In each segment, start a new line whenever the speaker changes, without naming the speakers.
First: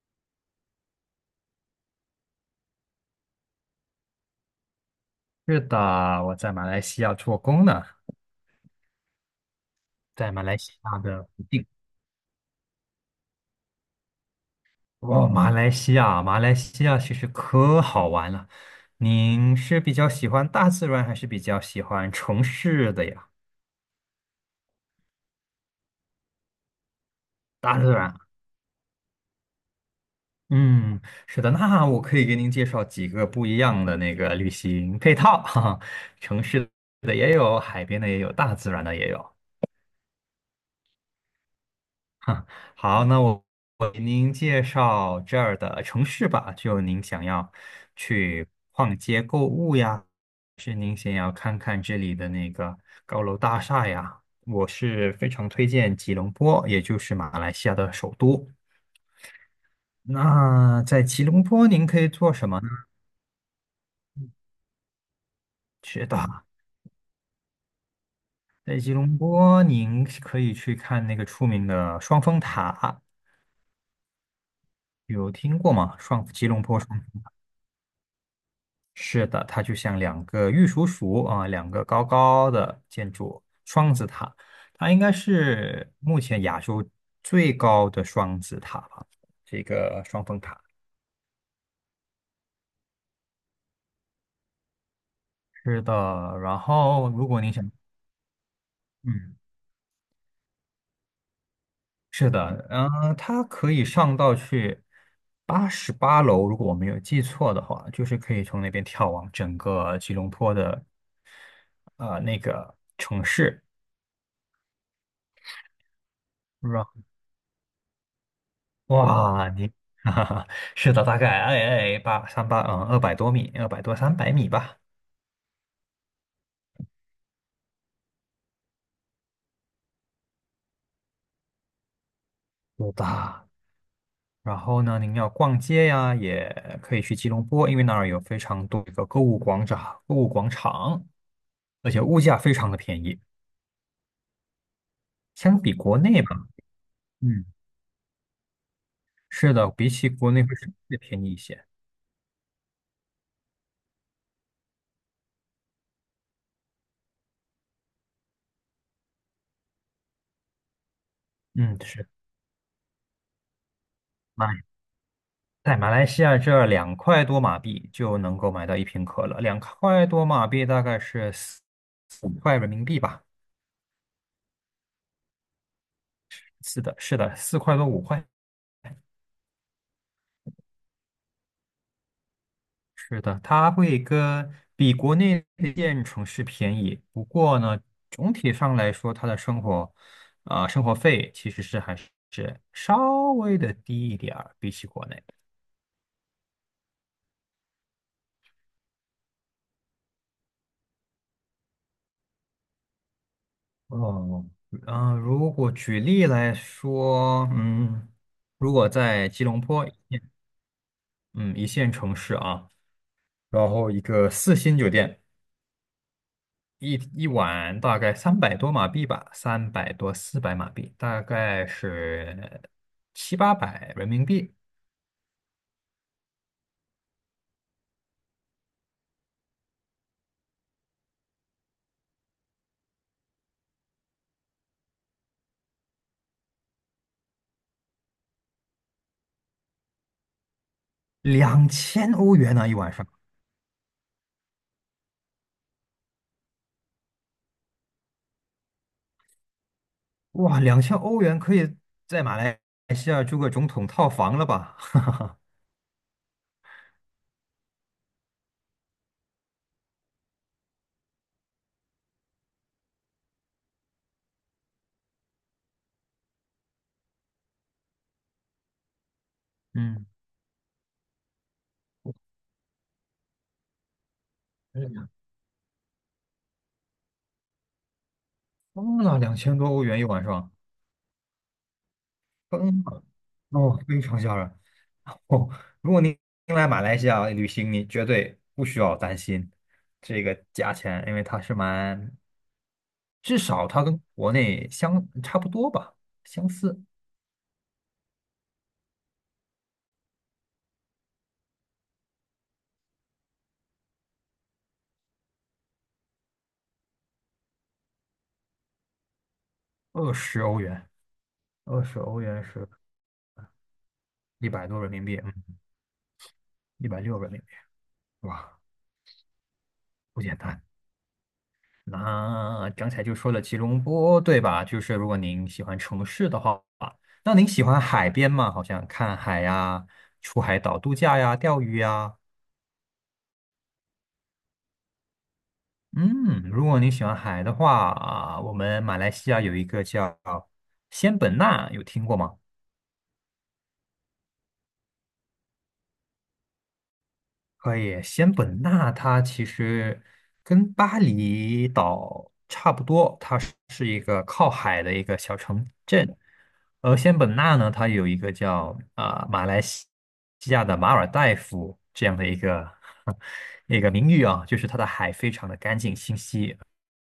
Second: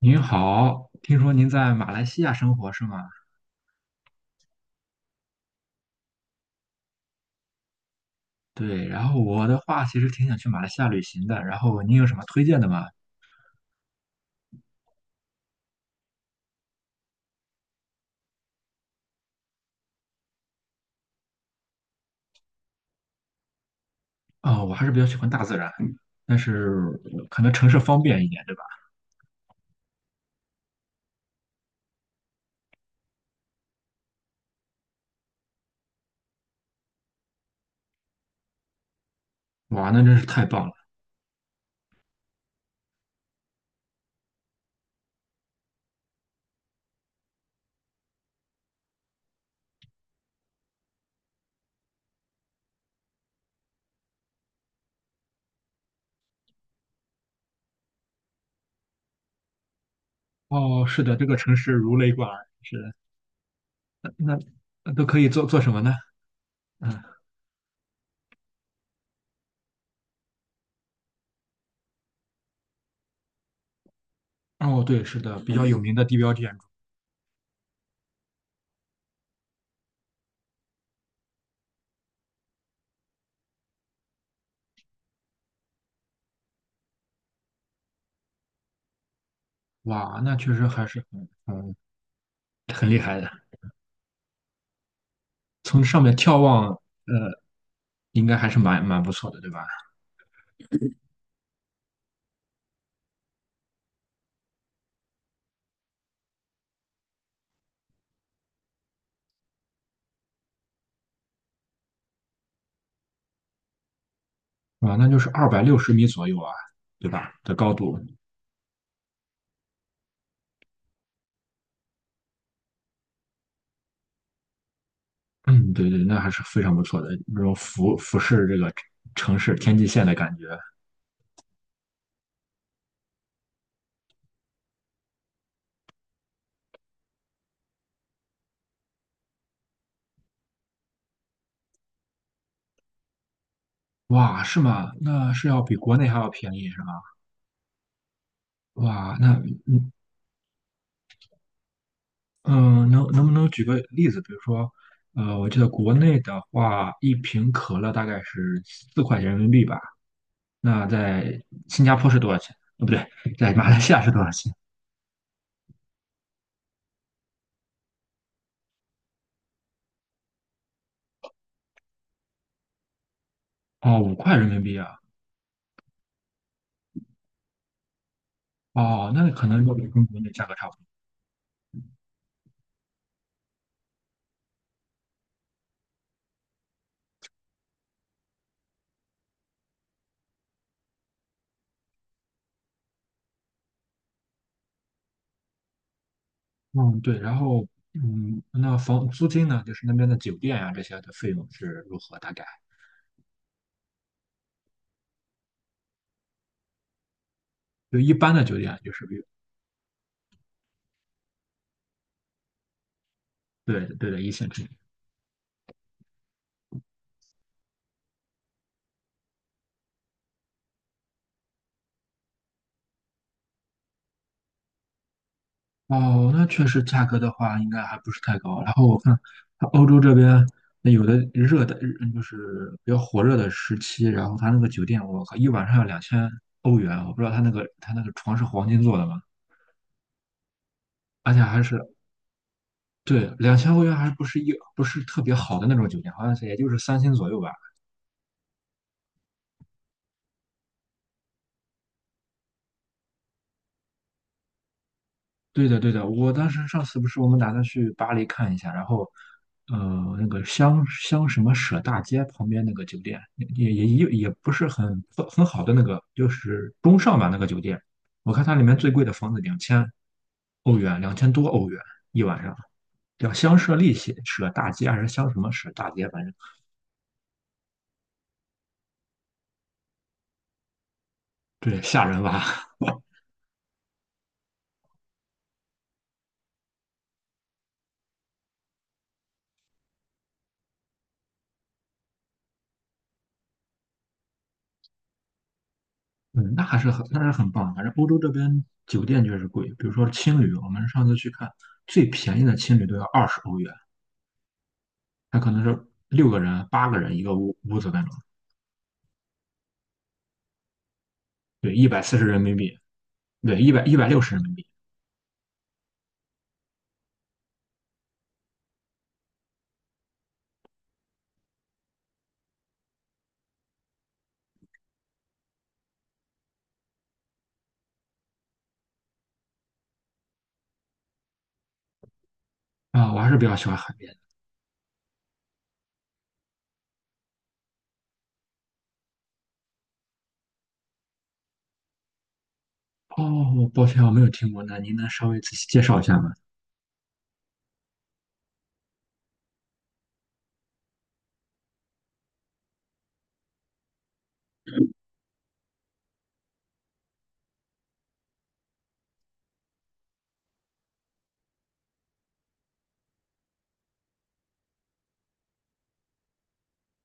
您好，听说您在马来西亚生活是吗？
是的，我在马来西亚做工呢，
对，然后我的话其实挺
在
想
马
去
来
马来
西
西亚
亚
旅
的
行的，
普
然
近。
后您有什么推荐的吗？
哦，马来西亚，马来西亚其实可好玩了。您是比较喜欢大自然，还是比较喜欢城市的呀？
啊、我还是比较喜欢大自然，但是可能城市
大自
方
然。
便一点，对吧？
嗯，是的，那我可以给您介绍几个不一样的那个旅行配套，哈哈，城市的也有，海边的也有，大自然的也有。
哇，那真是太棒了！
好，那我给您介绍这儿的城市吧。就您想要去逛街购物呀，是您想要看看这里的那个高楼大厦呀，我是非常推荐吉隆坡，也就是马来西亚的首都。那
哦，是
在
的，
吉
这个
隆
城
坡
市
您
如
可以
雷贯
做
耳，
什么呢？
是的，那那都可以做什么呢？
是的，
嗯，
在吉隆坡您可以去看那个出名的双峰塔，
哦，对，是
有
的，比
听
较
过
有名
吗？
的地
双
标
吉
建
隆
筑，
坡双。是的，它就像两个玉蜀黍啊，两个高高的建筑双子塔，它应该是目前亚洲最高的双子塔吧，这个
哇，
双
那
峰
确
塔。
实还是很厉害的，
是
从
的，
上面眺
然
望，
后如果你想，
应该还是蛮不错
嗯，
的，对吧？
是的，它可以上到去88楼，如果我没有记错的话，就是可以从那边眺望整个吉隆坡的那个城市。
啊，那就是260米左右啊，
是
对吧？的高度，
哇，你，哈哈，是的，大概八三八200多米，200多300米吧，
嗯，对对，那还是非常不错的，那种俯视这个城市天际线的感觉，
有的。然后呢，您要逛街呀，也可以去吉隆坡，因为那儿有非常多的购物广场，购物广场，而且物价非常的便宜，
哇，是吗？那是
相
要
比
比国
国
内还
内
要
吧，
便宜是吗？
嗯，
哇，那
是的，比
嗯
起国内会稍微便宜一些。
嗯，能不能举个例子？比如说，我记得国内的话，一瓶可乐大概是4块钱人民币吧，那在
嗯，
新加
是，
坡是多少钱？哦，不对，在马来西亚是多少钱？
马在马来西亚这儿两块多马币就能够买到1瓶可乐，两块多马币大概是4、5块人民币吧。
哦，五块人民币啊。
是的，是的，4块多5块，
哦，那可能要比跟国内价格差不多。
是的，它会跟比国内一线城市便宜。不过呢，总体上来说，它的生活，生活费其实是还是稍微的低一点儿，比起国内。
嗯，对，然后那房租金呢，就是那边的酒店呀、这些的费用是如何？大概
哦，嗯、如果举例来说，
就
嗯，
一般的酒店
如
啊，
果
就是比
在吉隆坡，嗯，一线城市啊，然
对
后一
对的
个
一线
四
城市。
星酒店。一晚大概300多马币吧，300多400马币，大概是7、800人民币，
哦，那确实价格的话，应该还不是太高。然后我看它欧洲这边那有的热带，就是比较火热的时期，然后它那个酒店，我靠，一晚上要两千欧元，我不知道它那个床是黄金做的吗？而且还
两
是
千欧元呢、一晚上。
对两千欧元，还不是特别好的那种酒店，好像是也就是3星左右吧。
哇，两千欧元可以在马来西亚住个总统套房了吧？
对的，对的，我当时上次不是我们打算去巴黎看一下，然后，那个香什么舍大街旁边那个酒店，也不是很好的那个，就是中上吧那个酒店，我看它里面最贵的房子两 千
嗯，
欧元，2000多欧元一晚上，叫香舍利舍大街还是香什么舍大街，反正
疯了，2000多欧元1晚上，
对，吓人吧？
疯 了，哦，非常吓人。哦，如果您来马来西亚旅行，你绝对不需要担心这个价钱，因为它是蛮，至少它跟国内相差不多吧，相
嗯，
似，
那还是很棒的，反正欧洲这边酒店确实贵，比如说青旅，我们上次去看最便宜的青旅都要20欧元。它可能是六个人、八个人一个屋子那种，
二十欧元，
对，
二
一
十
百四
欧
十人
元
民
是
币，对，一百六十人
一
民币。
百多人民币，嗯，160人民币，哇，不简单。那刚才就说了吉隆坡，对吧？就是如果您喜欢城市的话，那您喜欢海边吗？好像看海呀、出海岛度假呀、钓鱼呀。
啊，我还是比较喜欢海边的。
嗯，如果你喜欢海的话啊，我们马来西亚有一个叫仙本那，有听过吗？
哦，抱歉，我没有听过，那您能稍微仔细介绍一下吗？
可以，仙本那它其实跟巴厘岛差不多，它是一个靠海的一个小城镇。而仙本那呢，它有一个叫马来西亚的马尔代夫这样的一个 一个名誉啊，就是它的海非常的干净清晰，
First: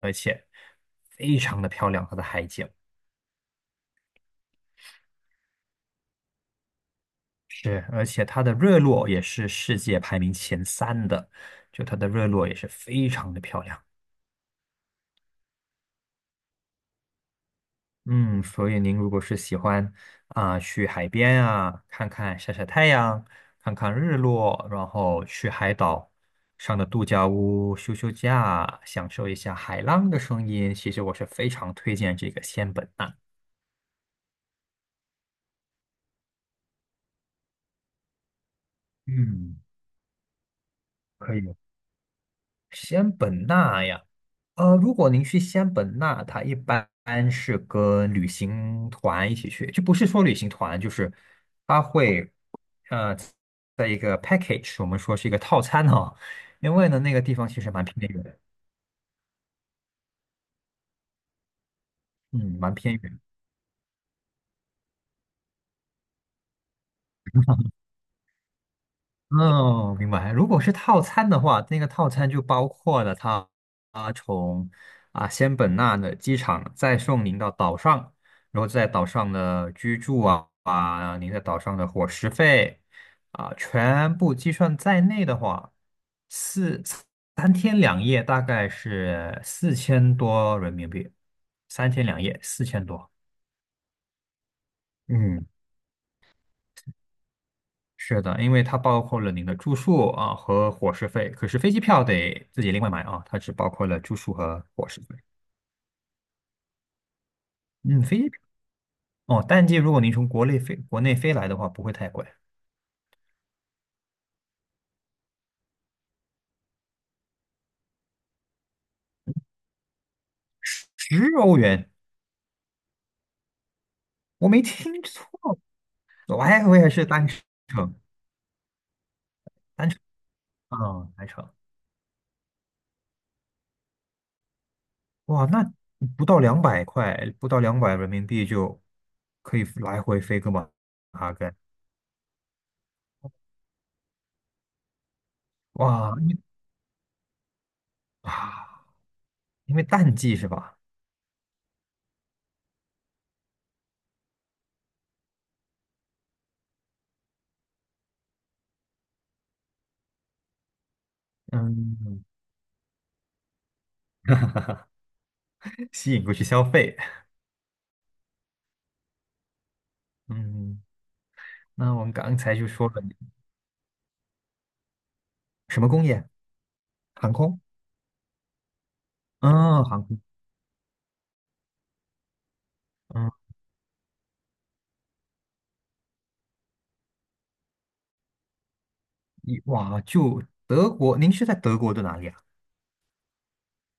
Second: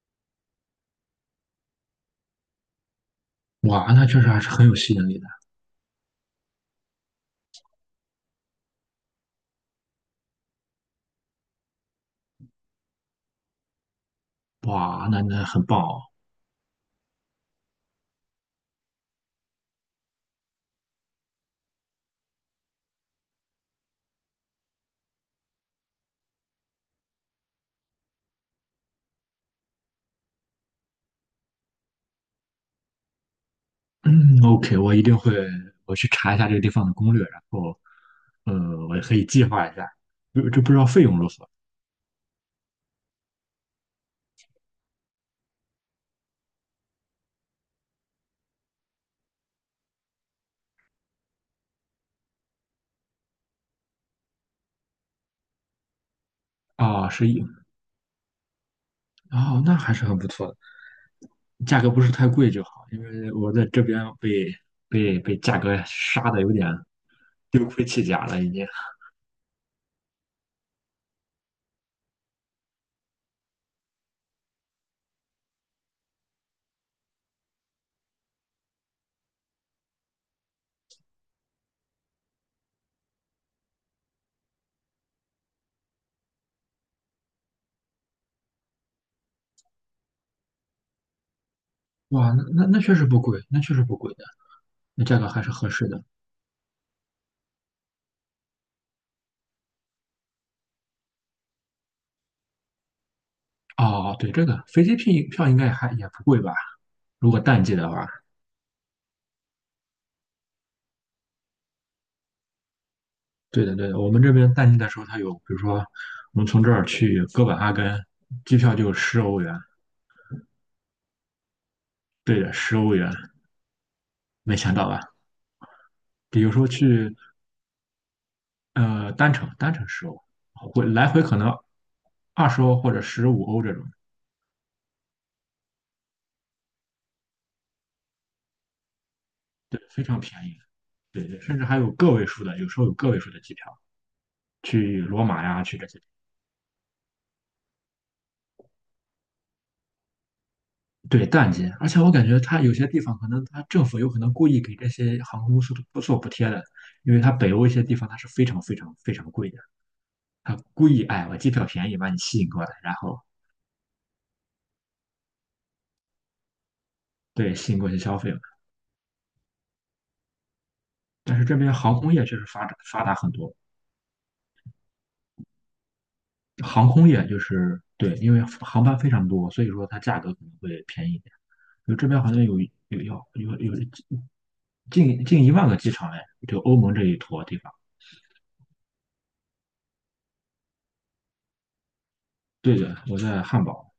而且非常的漂亮，它的海景。
哇，那确实还是很有吸引力的。
是，而且它的日落也是世界排名前3的，就它的日落也是非常的漂亮。
哇，那很棒哦。
嗯，所以您如果是喜欢去海边啊，看看晒晒太阳，看看日落，然后去海岛上的度假屋休假，享受一下海浪的声音，其实我是非常推荐这个仙本那。
嗯，OK，我一定会，我去查一下这个地方的攻略，然后，我也可以计
嗯，
划一下。就不知道费用如
可
何
以。西安本纳呀，呃，如果您去西安本纳，它一般是跟旅行团一起去，就不是说旅行团，就是它会呃，在一个 package,我们说是一个套餐哈、因为呢，
啊？
那个
是
地
一
方其实蛮偏远的，
哦，那还是很不错的。价格不是太贵
嗯，
就好，
蛮偏
因
远。
为我在这边被价格杀的有点丢盔弃甲了，已经。
哦，明白。如果是套餐的话，那个套餐就包括了它从仙本那的机场再送您到岛上，然后在岛上的居住啊，您在岛上的伙食费，全部计算在内的话，四三天两夜大概是4000多人民币，三天两
哇，
夜
那
四
那那
千
确实
多。
不贵，那确实不贵的，那价格还
嗯，
是合适的。
是的，因为它包括了您的住宿啊和伙食费，可是飞机票得自己另外买啊，它只包括了住
哦，对，
宿
这个
和
飞
伙
机
食
票
费。
票应该还也不贵吧？如果淡季的
嗯，
话，
飞机票哦，淡季如果您从国内飞来的话，不会太贵，
对的对的，我们这边淡季的时候，它有，比如说我们从这儿去哥本哈根，机票就十欧元，
十欧元，
对的，十欧元，
我
没
没
想
听
到吧？
错，
比如说
我也是
去
单程
单程十欧，回来
啊，
回
单
可
程，
能二十欧或者15欧这种。
哇，那不到200块，不到200人民币就可以
对，
来
非常
回
便
飞个
宜，
马
对
哈
对，
根，
甚至还有个位数的，有时候有个位数的机票去罗马呀，去这些，
哇，因为啊，因为淡季是吧？
对，淡季，而且我感觉它有些地方可能它政府有可能故意给这些航空公司不做补贴的，因为它北欧一些地方它是非常非常非常贵的，它故意哎我机票便宜把你
嗯，
吸引过来，然后
吸引过去消费，
对吸引过去消费了。
嗯。
但是这边
那
航
我
空
们
业确
刚
实
才
发
就
展
说了
发达很多，
什么工业？
航空业
航
就
空？
是对，因为航班非常多，所以
嗯，
说它
航
价
空。
格可能会便宜一点。就这边好像有有要
嗯，
有有近1万个机场哎，就欧盟这一坨地方。
哇，就德国，您是在德国的哪里啊？
对的，我在汉堡。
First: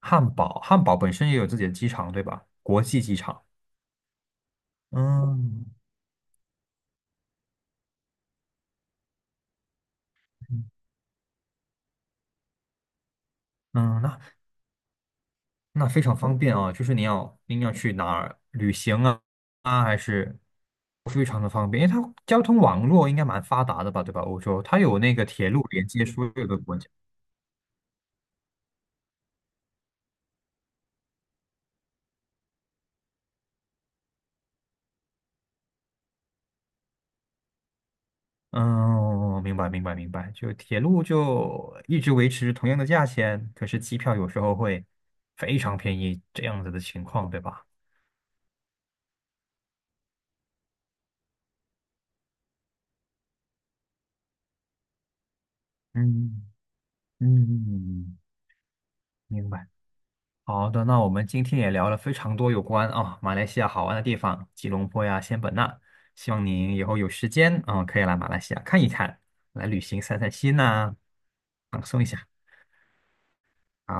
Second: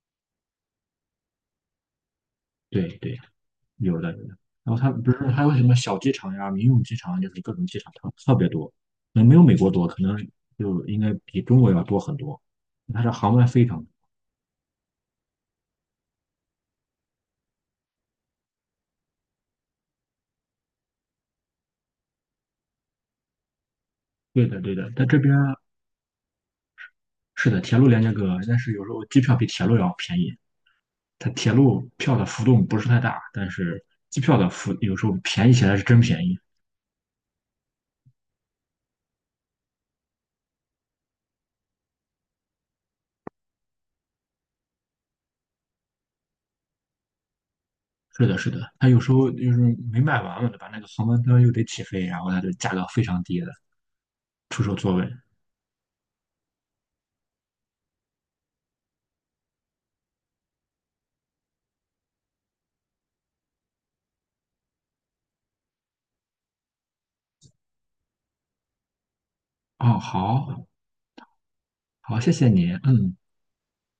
汉堡，汉堡本身也有自己的机场，对吧？国
对
际机
对，
场。
有的有的。然后它不是还有什
嗯
么小机场呀、民用机场啊，就是各种机场特别多，可能没有美国多，可能
嗯，
就应该比中国要多很多。它的航班非常多。
嗯,那那非常方便啊，就是您要去哪儿旅行啊，还是非常的方便，因为它交通网络应该蛮发达的吧，对吧？欧
对的
洲
对
它
的，
有
但
那
这
个
边
铁路连接所有的国家。
是的，铁路连接各个，但是有时候机票比铁路要便宜。它铁路票的浮动不是太大，但是机票的浮有时候便宜起来是真便宜。
嗯，明白明白明白，就铁路就一直维持同样的价钱，可是机票有时候会非常便宜，这样子的情况，对吧？
是的，是的，他有时候就是没卖完嘛，对吧那个航班端又得起飞，然后他就价格非常低的出售座位。
嗯嗯，明白。好的，那我们今天也聊了非常多有关马来西亚好玩的地方，吉隆坡呀、仙本那，希望您以后有时间啊、可以来马来西亚看一看，来旅
哦，
行散散心
好，
呐、放松一
好，
下。
谢谢你，嗯。
好。